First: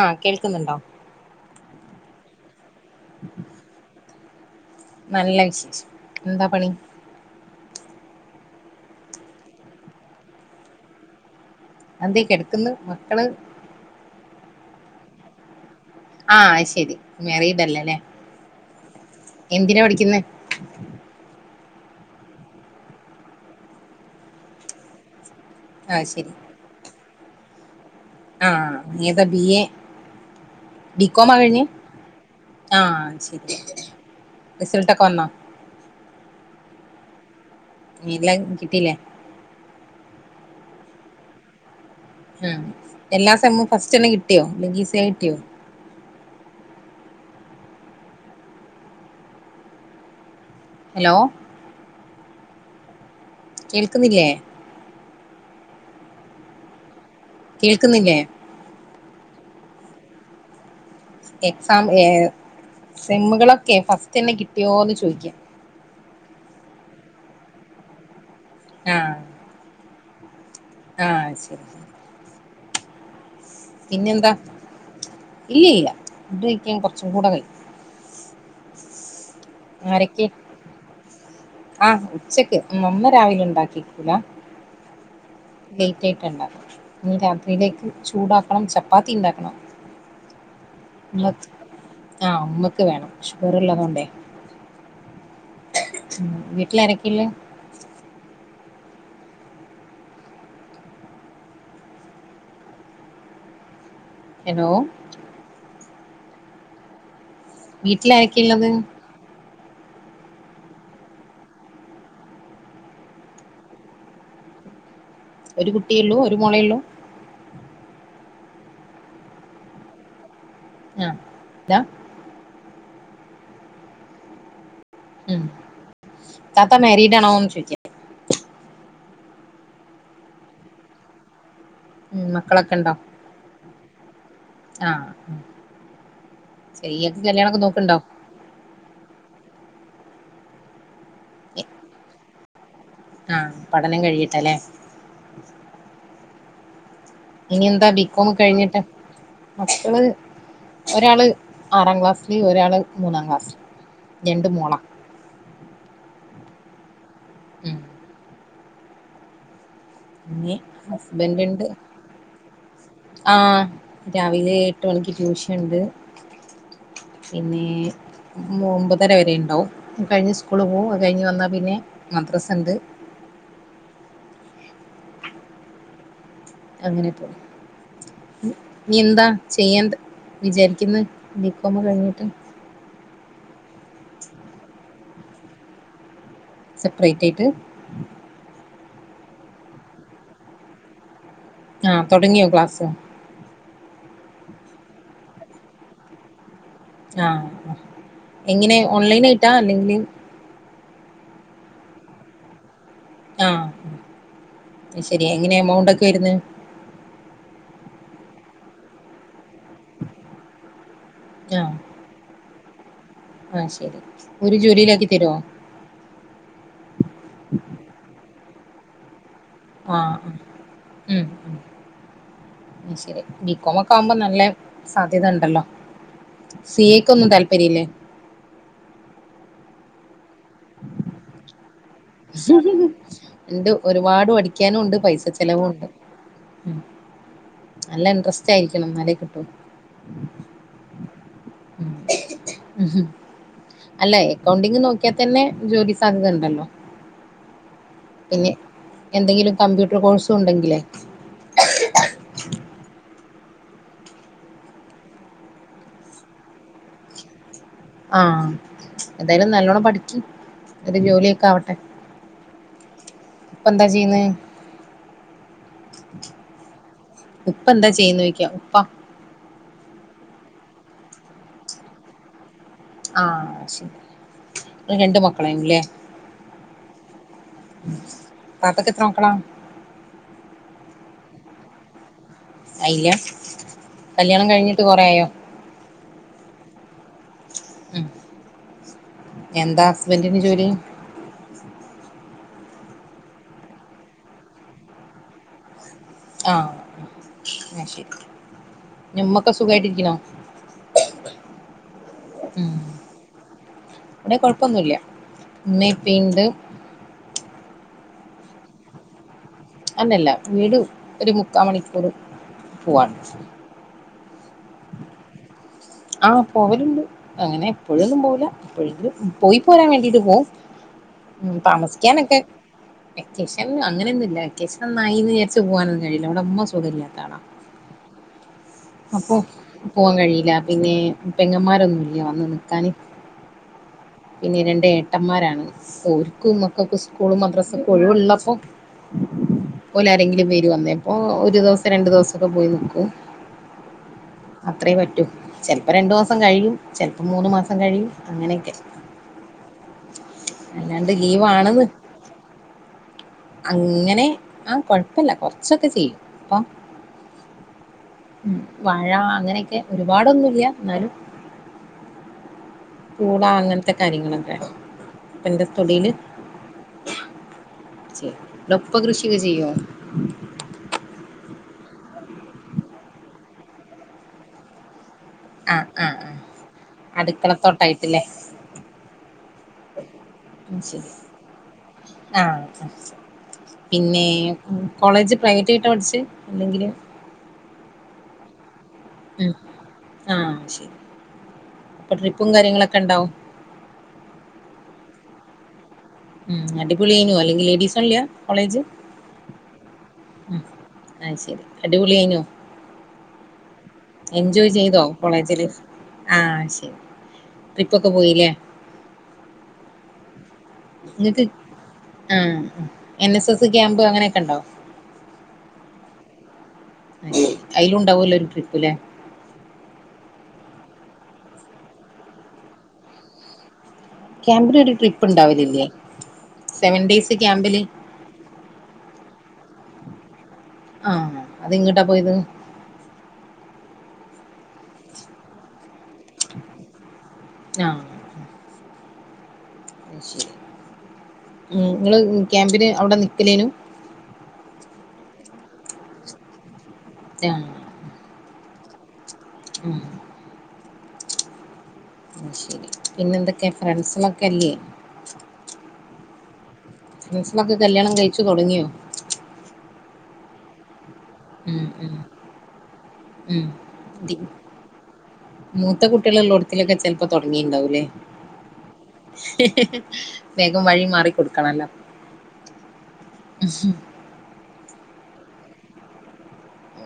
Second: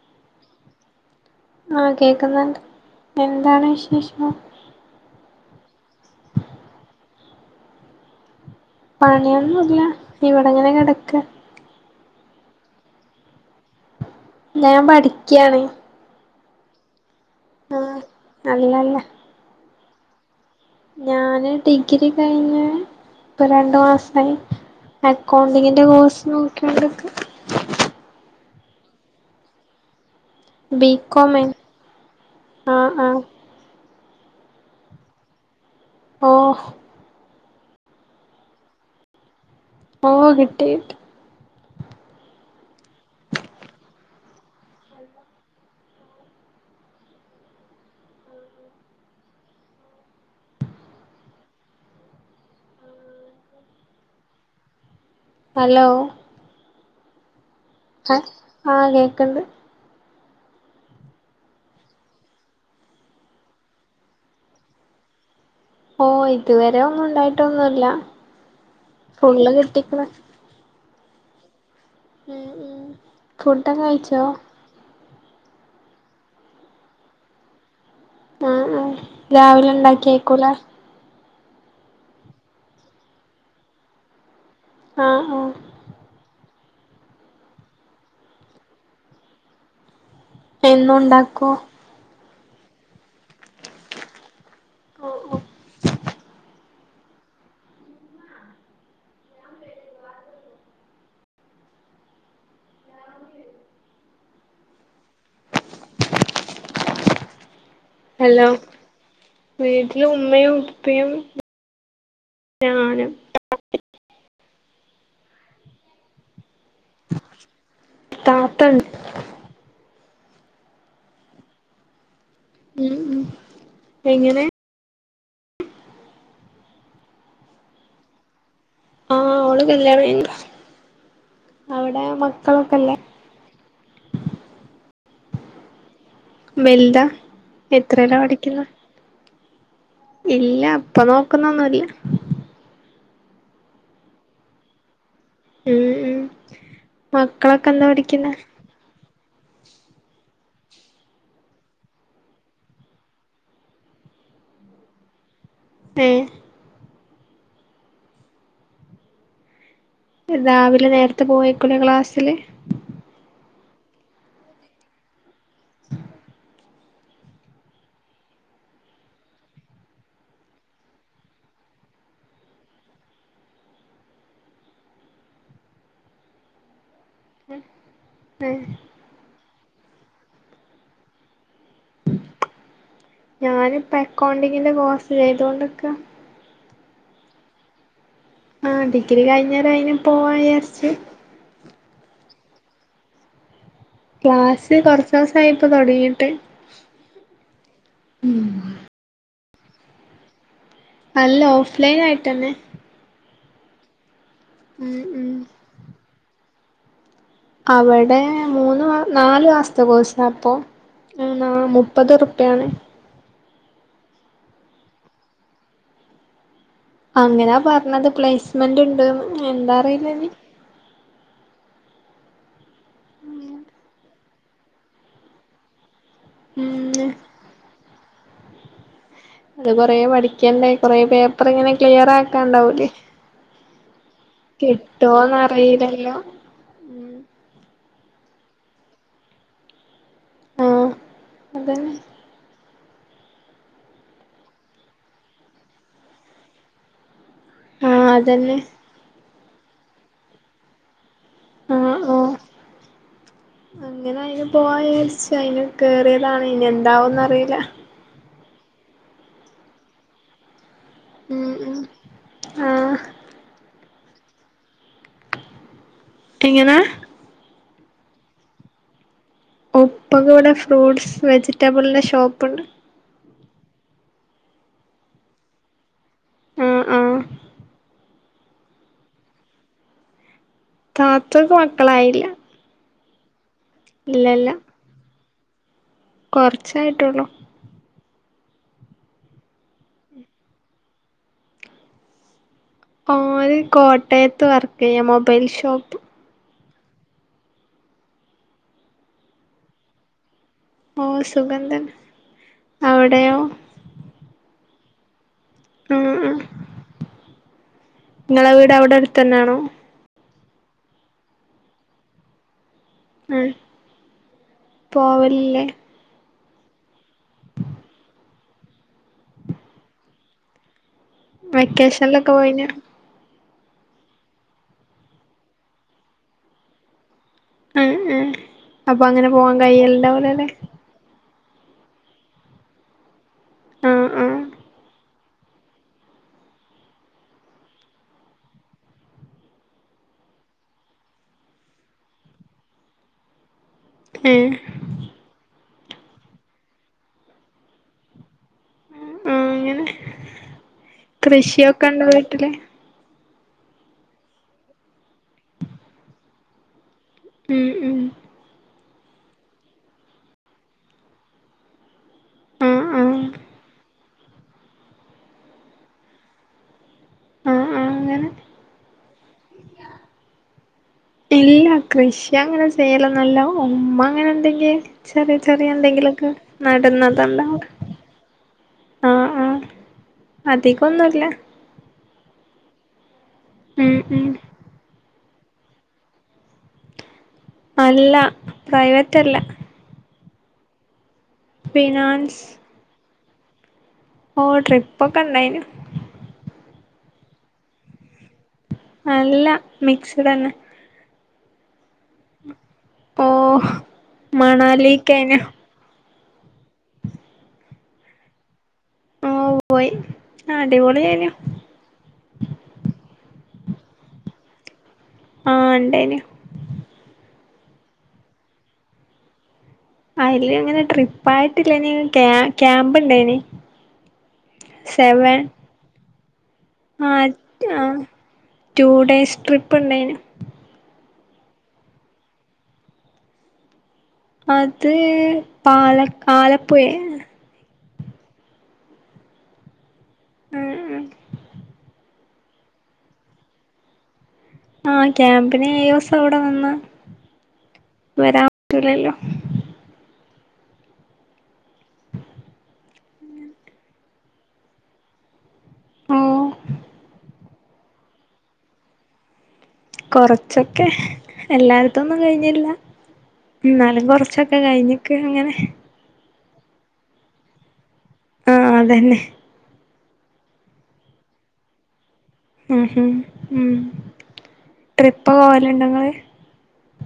ആഹ കേൾക്കുന്നുണ്ടോ ആഹ കേക്കുന്നുണ്ട് എന്താണ് വിശേഷം നല്ല വിശേഷം എന്താ പണി പണിയൊന്നുംല്ല ഇവിടെങ്ങനെ കിടക്ക് അന്ത കെടക്കന്ന് മക്കള് ഞാൻ പഠിക്കയാണ് ആഹ ശരി മെറീഡല്ലല്ലേ അല്ലല്ല എന്തിന പഠി പിന്നെ ഞാന് ഡിഗ്രി കഴിഞ്ഞ ഇപ്പ രണ്ടു മാസമായി അക്കൗണ്ടിങ്ങിൻ്റെ ആഹ് കോഴ്സ് ശരി നോക്കിണ്ടക്കെ [unintelligible] ആഹ താ ബി എ ബികോമാ ആ ബികോമേ കഴിഞ്ഞു ആഹ് ആഹ ആഹ് ശരി റിസൽട്ട കൊന്ന ഓഹ് [unintelligible] കിട്ടീല്ലേ ഓ കിട്ടി ആ എല്ലാ സമവും ഫസ്റ്റ് തന്നെ കിട്ടിയോ ലെങ്കീസ കിട്ടിയോ? ഹലോ കേൾക്കുന്നില്ലേ ഹലോ കേൾക്കുന്നില്ലേ ആഹ് കേക്ക്ണ്ട് എക്സാം ഏഹ് സിമ്മുകളൊക്കെ ഫസ്റ്റന്നെ കിട്ട്യോന്ന് ചോയ്ക്ക ഓഹ് ഇതുവരെ ഒന്നുണ്ടായിട്ടൊന്നുല്ല ആഹ് ഫുള്ള് കിട്ടിക്ക്ണ് ആഹ് ശരി ഉം ഉം ഫുഡൊക്കെ കഴിച്ചോ? പിന്നെന്താ ഇല്ല ഇല്ല ഫുഡ് കഴിക്കാൻ കൊറച്ചും കൂടെ കഴിയും ആഹ് ആഹ് രാവിലെ ഉണ്ടാക്കേക്കൂലെ ആഹ് ഉച്ചക്ക് നന്ന രാവിലെ ഉണ്ടാക്കി വെക്കൂല ആഹ് ആഹ് ലൈറ്റായിട്ടാ ണ്ടാക്ക ഇ രാത്രിയിലേക്ക് ചൂടാക്കണം ചപ്പാത്തി ഇണ്ടാക്കണം എന്നും ഉണ്ടാക്കോ? ആഹ് അമ്മക്ക് വേണം ഷുഗറ് ഉള്ളത് കൊണ്ടേ ട്ടില് ആരൊക്കെള്ളെ ഹലോ വീട്ടിൽ ആരൊക്കെ ഇള്ളത് ല് ഉമ്മയും ഉപ്പയും ഞാനും ഒരു കുട്ടിയൊള്ളു ഒരു മോളെയൊള്ളു താത്തണ്ട് [unintelligible] ഉം ഉം എങ്ങനെ ഉം താത്ത മാരീഡ് ആണോന്ന് ചോയ്ക്ക ആഹ് ഓള് കല്യാണം കഴിഞ്ഞു അവിടെ ഉം മക്കളൊക്കെ ഉണ്ടോ മക്കളൊക്കെല്ലേ ആ ഉം. ശരി വെൽതാ ഇയാൾക്ക് കല്യാണൊക്കെ നോക്കുന്നുണ്ടോ എത്രേലാ പടിക്കുന്നെ ഇല്ല ഇപ്പൊ നോക്കുന്നോന്നുല്ല ആഹ് പഠനം കഴിയട്ടെലേ ഉം ഉം ഇനി മക്കളൊക്കെ എന്താ ബികോം പഠിക്കുന്നെ കഴിഞ്ഞിട്ട് മക്കള് ഒരാള് ആറാം ക്ലാസില് ഒരാള് മൂന്നാം ക്ലാസ്സില് രണ്ടും മോളാ ഏഹ് ഉം പിന്നെ രാവിലെ നേരത്തെ ഹസ്ബൻഡ് ഇണ്ട് പോവൈക്കുലെ ക്ലാസ്സില് ആഹ് രാവിലെ എട്ട് മണിക്ക് ട്യൂഷൻ ഇണ്ട് പിന്നെ ഒമ്പതര വരെ ഇണ്ടാവും അത് കഴിഞ്ഞ് സ്കൂളിൽ പോകും അത് കഴിഞ്ഞ് വന്നാ പിന്നെ മദ്രാസണ്ട് അങ്ങനെ പോവും ഏഹ് ഇനി എന്താ ചെയ്യാണ്ട് വിചാരിക്കുന്നു ഡികോം ഒക്കെ കഴിഞ്ഞിട്ട് ഞാനിപ്പ അക്കൗണ്ടിങ്ങിന്റെ കോഴ്സ് ചെയ്തോണ്ടിരിക്ക സപ്രേറ്റ് ആയിട്ട് ആ ഡിഗ്രി കഴിഞ്ഞേരം അയിന് പോവാ വിജാരിച്ച് ആ തുടങ്ങിയോ ക്ലാസ് ക്ലാസ് കൊറച്ചോസായി ഇപ്പൊ തൊടങ്ങീട്ട് ആ എങ്ങനെ ഓൺലൈൻ ആയി ഇട്ടാ അല്ലെങ്കില് അല്ല ഓഫ്ലൈൻ ആയിട്ടന്നെ ആ ഉം ശരിയാ ഉം എങ്ങനെ എമൗണ്ട് ഒക്കെ വരുന്നേ അവിടെ മൂന്ന് മാ നാലു മാസത്തെ കോഴസ് ആണ് ഇപ്പൊ മ് ആ മുപ്പത് ട്ട്യാണ് ആ ശരി ഓല് ജോലിയിലാക്കിതരോ അങ്ങനാ പറഞ്ഞത് പ്ലേസ് ഹസ്മെന്റ് ഉണ്ട്ന്ന് ആ മ് അത്ശരി ബികോമൊക്കെവുമ്പോ നല്ല സാധ്യത ണ്ടല്ലോ സി ഉം എക്കൊന്നും താല്പര്യമല്ലേ അത് കൊറേ പടി കൊറെേ പേപ്പർ ഇങ്ങനെ ക്ലിയർ ആക്കാണ്ടാവൂലേ ഉണ്ട് ഒരുപാട് പഠിക്കാനും ഉണ്ട് പൈസ കിട്ടോന്ന് ചെലവും ഉണ്ട് അറിയില്ലല്ലോ ഉം നല്ല ഇൻട്രസ്റ്റ് ആയിരിക്കണം ന്നാലേ കിട്ടും ആഹ് അതന്നെ മം അല്ല അക്കൗണ്ടിങ് നോക്കിയാൽ തന്നെ ജോലി സാധ്യത ഉണ്ടല്ലോ ആഹ് പിന്നെ അതന്നെ എന്തെങ്കിലും കമ്പ്യൂട്ടർ കോഴ്സും ഉണ്ടെങ്കിലേ ആ ആ അങ്ങനെ അയിന് പോവാ വിരിച്ച അയിന് കേയറിയതാണ് ഇനി എന്താവുംന്ന് അറിയില്ല ആഎന്തായാലും നല്ലോണ്ണം പഠിക്കി ഒരു ജോലിയൊക്കെ ആവട്ടെ ആ ഇപ്പൊ എന്താ ചെയ്യുന്ന എങ്ങനാ ഇപ്പ എന്താ ചെയ്യുന്നു ചോിക്ക ഉപ്പാ ഒപ്പക ഇവിടെ ഫ്രൂട്ട്സ് വെജിറ്റബിളിന്റെ ഷോപ്പുണ്ട് ആ ശരി ങ്ങക്ക് രണ്ട് മക്കളായിനുല്ലേ ആഹ് ആഹ് താത്തക്ക് എത്ര മക്കളാ താത്തക്ക് മക്കളായില്ല ആയില്ല കല്യാണം കഴിഞ്ഞിട്ട് കുറെയായോ കൊറച്ചായിട്ടള്ളൂ എന്താ ഹസ്ബൻറിന് ജോലി അവര് കോട്ടയത്ത് വർക്ക് ചെയ്യാ മൊബൈൽ ഷോപ്പ് ആഹ ആ ശരി ഉമ്മക്കെ സുഖമായിട്ടിരിക്കണോ ഓ സുഖംതന്നെ അവിടെയോ കൊഴപ്പൊന്നൂല്യ ഉം ഉം ഉമ്മെഉപ്പീണ്ട് ഇങ്ങളെ വീട് അവിടെ അടുത്തന്നെണോ അന്നല്ല വീട് ഒരു മുക്കാ മണിക്കൂറും പോൺ [unintelligible] പോവല്ലേ ആഹ് പോവലുണ്ട് അങ്ങനെ എപ്പോഴൊന്നും പോവില്ല എപ്പോഴും പോയി പോരാൻ വേണ്ടിട്ട് പോകും. വെക്കേഷനിലൊക്കെ പോയിന് വേക്കശൻ അങ്ങനൊന്നുമല്ല വേക്കശൻ നായിന്ന് വെച്ച് പോകാനൊന്നും കഴിയില്ല അവിടെമ്മ സുഖമില്ലാത്താള ഉം ഉ അപ്പൊ അങ്ങനെ പോവാൻ കയില്ല പോലെല്ലെ പെങ്ങന്മാരൊന്നും ഇല്ലെ വന്ന് നിക്കാന് ആഹ് ആഹ് പിന്നെ രണ്ട് ഏ എട്ടന്മാരാണ് സൊക്കു മക്കാക്ക് ഈസ്കൂളു മദ്രാസക്കെ ഒഴിവുള്ളപ്പോ പോലെ ആരെങ്കിലും വേരു അന്നേപ്പോ ഒരു ദിവസം രണ്ടു ദിവസംക്കെ പോയി നിക്കും ഏഹ് അത്രേ പറ്റൂ ചിലപ്പോ രണ്ടുസം കഴിയും ചിലപ്പോ മൂന്ന് മാസം കഴിയും അങ്ങനെഒക്കെ അങ്ങനെ ലീവാണെന്ന് കൃഷിഒക്കെ ഉണ്ടോ വീട്ടില് അങ്ങനെ ആ കൊഴപ്പില്ല കൊറച്ചൊക്കെ ചെയ്യും അപ്പൊ ഉം ഉം ഉം വഴ അങ്ങനെക്കെ ഒരുപാടൊന്നുംല്ല എന്നാലും ആഹ് ആഹ് കൂടാ അങ്ങനത്തെ കാര്യങ്ങളൊക്കെ എന്റെ തൊടില് ആഹ് ആഹ് അങ്ങനെ ചെയ്യും ഡോപ്പ കൃഷിഒക്കെ ചെയ്യുവോ ഇല്ല കൃഷി അങ്ങനെ ചെയ്യലൊന്നു ഇല്ലവു ഉമ്മ അങ്ങനെ എന്തെങ്കിഒക്കെ ചെറിയ ചെറിയ ആഹ് ആഹ് എന്തെങ്കിലൊക്കെ ആഹ് നടുന്നതല്ലാതെ അടുക്കളത്തോട്ടായിട്ടില്ലേ ആഹ് ആഹ് ഉം അതിക്കൊ ഒന്നും ശരി ഇല്ല ആഹ് പിന്നെ ഉം കോളേജ് പ്രൈവറ്റി വിട്ടാ പഠിച്ചേ അല്ലെങ്കില് അല്ല പ്രൈവത്തല്ല ആഹ ശരി ഇപ്പൊ ട്രിപ്പും കാര്യങ്ങളൊക്കെ ഉണ്ടാവും ഓ ട്രിപ്പ ഒക്കെ ഉണ്ടായിന് അടിപളിയിനോ അെങ്കിൽ ലേഡീസല്ലോ അല്ല മിക്സ് തന്നെ ആഹ് ശരി അടിപൊളി കഴിഞ്ഞോ ഓ മണാലിിക്കയിന ആഹ ശരി ട്രിപ്പൊക്കെ പോയില്ലേ ആഓ വയ് നിക്ക് ആഹ എന്ന ക്യാമ്പ് അങ്ങനെയൊക്കെ ഉണ്ടോ ണ്ടേനു അലുണ്ടാവൂല്ലോ ഒരു ട്രിപ്പ്ല്ലേ അയില് അങ്ങനെ ട്രിപ്പായിട്ടില്ല ഇനി ക്യാമ്പാ ഇണ്ടായിനി ക്യാമ്പിലൊരു ട്രിപ്പ് ഉണ്ടാവലില്ലേ സെവൻ ആ ഡേയ്സ് ക്യാമ്പില് റ്റൂ ഡേയ്സ് ട്രി പണ്ടൈന് ആഹ് അത് ഇങ്ങട്ടാ പോയത് അത് പാല ആലപ്പുഴെ ആഹ് ശ ഉം ഉം ഉം നിങ്ങള് ക്യാമ്പിന് അവിടെ നിൽക്കലേനു ആഹ് ക്യാമ്പിനന് ഏഴൂസം അവിടെ നിന്ന് ആ പോരാൻ പറ്റൂലല്ലോ ഉം ശരി പിന്നെന്തൊക്കാ ഫ്രണ്ട്സ്കളൊക്കെല്ലേ ഉം ഫ്രൻസളൊക്കെ കല്യാണം കഴിച്ചു തുടങ്ങിയോ കൊറച്ചൊക്കെ ഉം ഉം എല്ലാർതൊന്നും കഴിഞ്ഞില്ല ഉം എന്നാലും ദി കൊറച്ചൊക്കെ കഴിഞ്ഞിക്ക് അങ്ങനെ അത്തിലൊക്കെ ചിലപ്പോൾ തൊടങ്ങീണ്ടാവുല്ലേ ആ അതന്നെ വേഗം വഴി മാറി കൊടുക്കണല്ലോ ഉം ഉം ട്രിപ്പ് പോവലുണ്ടോങള്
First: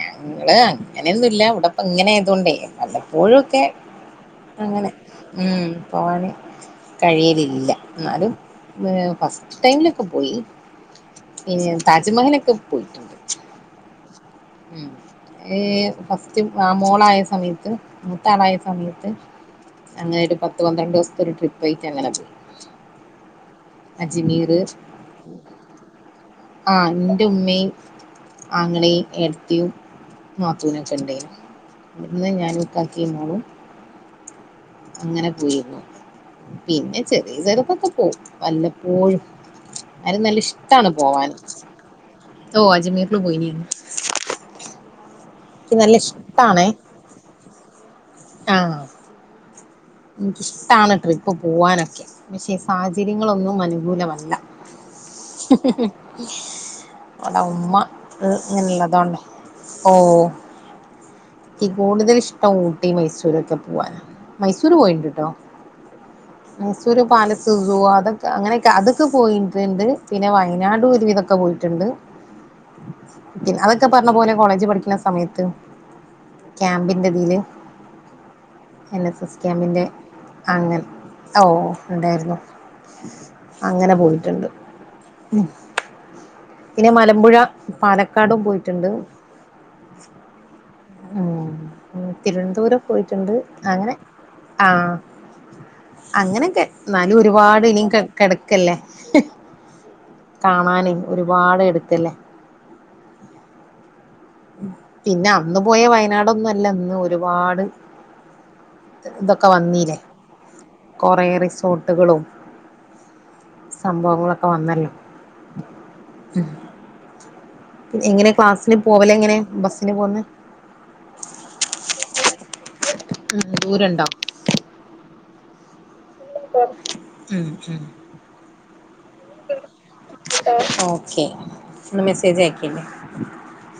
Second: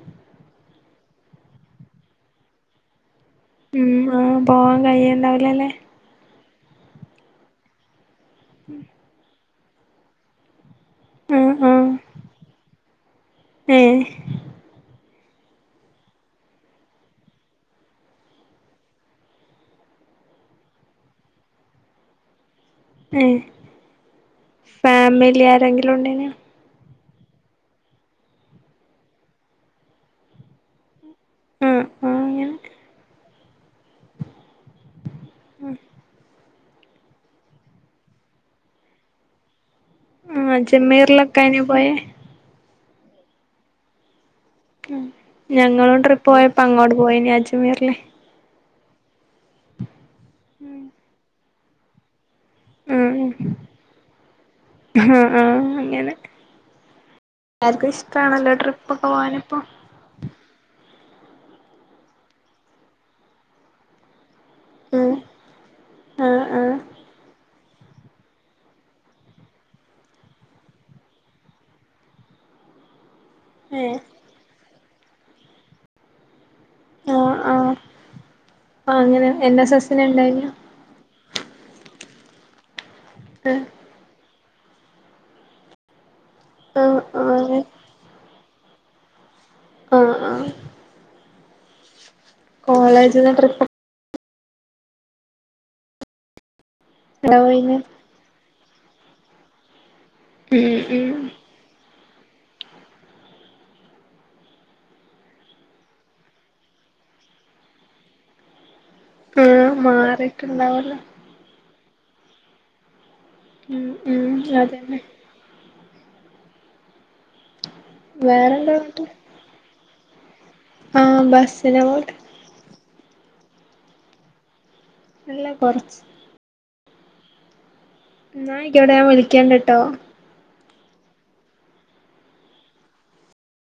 ഞങ്ങള് അങ്ങനെയൊന്നുല്ല ഇവിടപ്പ ഇങ്ങനെ ആയതൊണ്ടേ പോഴുംക്കെ ഉം ആ പോവാൻ അങ്ങനെ ഉം കഴിയുണ്ടാവൂലല്ലേ പോവാന് കഴിയലില്ല എന്നാലും മ് ഫസ് ടൈംമിലൊക്കെ പോയി ആ പിന്നെ ആ താജ്മഹലൊക്കെ പോയി ട്ടുണ്ട് ഏ ഉം ഫസ്റ്റ് ആ മോളായ സമയത്ത് മൂത്താ ആളായ സമയത്ത് അങ്ങനെ ഒരു പത്ത് പന്ത്രണ്ട് ദിവസത്തെ ഒരു ട്രിപ്പ് ആയിട്ട് അങ്ങനെ പോയി ഏ അജ്മീര് ഫാമിലി ആരെങ്കിലും ഉണ്ടേനോ ആഹ് ൻ്റെ ഉമ്മേം ആങ്ങളേം ഏടത്തിയും നാത്തൂനൊക്കെ ണ്ടായിനി ആ ആ ഇന്ന് അങ്ങനെ ഞാനും ഇക്കാക്കിം മോളും അങ്ങനെ പോയിരുന്നു പിന്നെ ചെറിയ [unintelligible] പോവും വല്ലപ്പോഴും അയ്‌ന് നല്ല ആ ഇഷ്ടണ് പോവാന് അജ്മീറിലൊക്കെ അയിന് പോയേ ഓ അജ്മീറില് പോയിനി ഉം നല്ല ഞങ്ങളും ട്രിപ്പ് പോയപ്പോ അങ്ങോട്ട് പോയനി അജ്മീറ്ലെ ആ എനിക്കിഷ്ടാണ് ട്രിപ്പ് പോവാനൊക്കെ പക്ഷെ ഉം സാഹചര്യങ്ങളൊന്നും അനുകൂലമല്ല ആ ആ അങ്ങനെ ഇവിടെ ഉമ്മ എല്ലാർക്കും ഇഷ്ടാണല്ലോ ട്രിപ്പൊക്കെ ഇങ്ങനെുള്ളതോണ്ട പോവാനിപ്പോ ഓ ഇക്ക് കൂടുതൽ ഇഷ്ടം ഊട്ടി മൈസൂരൊക്കെ പോവാൻ മയിസൂ മൈസൂര്. ഉം പോയിണ്ട്ട്ടോ ആ ആ മൈസൂര് പാലസ് സ അതൊക്കെ അങ്ങനെയൊക്കെ അതൊക്കെ പോയിട്ടുണ്ട് പിന്നെ വയനാട് ഒരു വിധക്കെ പോയിട്ടുണ്ട് ഏ അതൊക്കെ പറഞ്ഞ പോലെ കോളേജ് പഠിക്കും ണ സമയത്ത് ആ ക്യാമ്പിന്റെതില് ആ എൻ എസ് അങ്ങനെ എസ് എൻ എസ് ക്യാമ്പിന്റെ എസിന് ഉണ്ടായില്ല അങ്ങനെ ഓ ഉണ്ടായിരുന്നു ആ അങ്ങനെ പോയിട്ടുണ്ട് മ്മ് ആ പിന്നെ ആ മലമ്പുഴ അങ്ങനെ പാലക്കാടും പോയി ട്ടുണ്ട് ആ ആ തിരുവനന്തപുരം കോളേജിന്ന് പോയിട്ടുണ്ട് ട്രിപ്പ് അങ്ങനെ ആഅങ്ങനെയൊക്കെ എന്നാലും എവിടെ ഒരുപാട് പോയിന് ഇനിയുംകെ കെടക്കണ് ക്കല്ലേ ഉം കാണാന് ഉം ഒരുപാട് എടുക്കല്ലേ [inaudible] പിന്നെ അന്ന് പോയ വയനാടൊന്നും അല്ല ഇന്ന് ഒരുപാട് ഇതൊക്കെ ആഹ് വന്നില്ലേ മാറിട്ടുണ്ടാവല്ലോ കൊറെ റിസോർട്ട് ട്ടുകളും ഉം ഉം സംഭവങ്ങളൊക്കെ വന്നല്ലോ അതന്നെ ഉ എങ്ങനെ വേറെന്താ ക്ലാസ്സ്ന് പോവലെങ്ങനെ ബസ് ന് പോന്ന് ആ ബസ്സ് നാ പോണോ ഉം ദൂരണ്ടോ അല്ല കൊറച്ച് ഉം ഉം ഇന്നായിക്കോട്ടെ ഞാൻ വിളിക്കണ്ട് ട്ടോ ഓക്കെ ഒന്ന് മെസ്സേജ് അയക്കേണ്ടി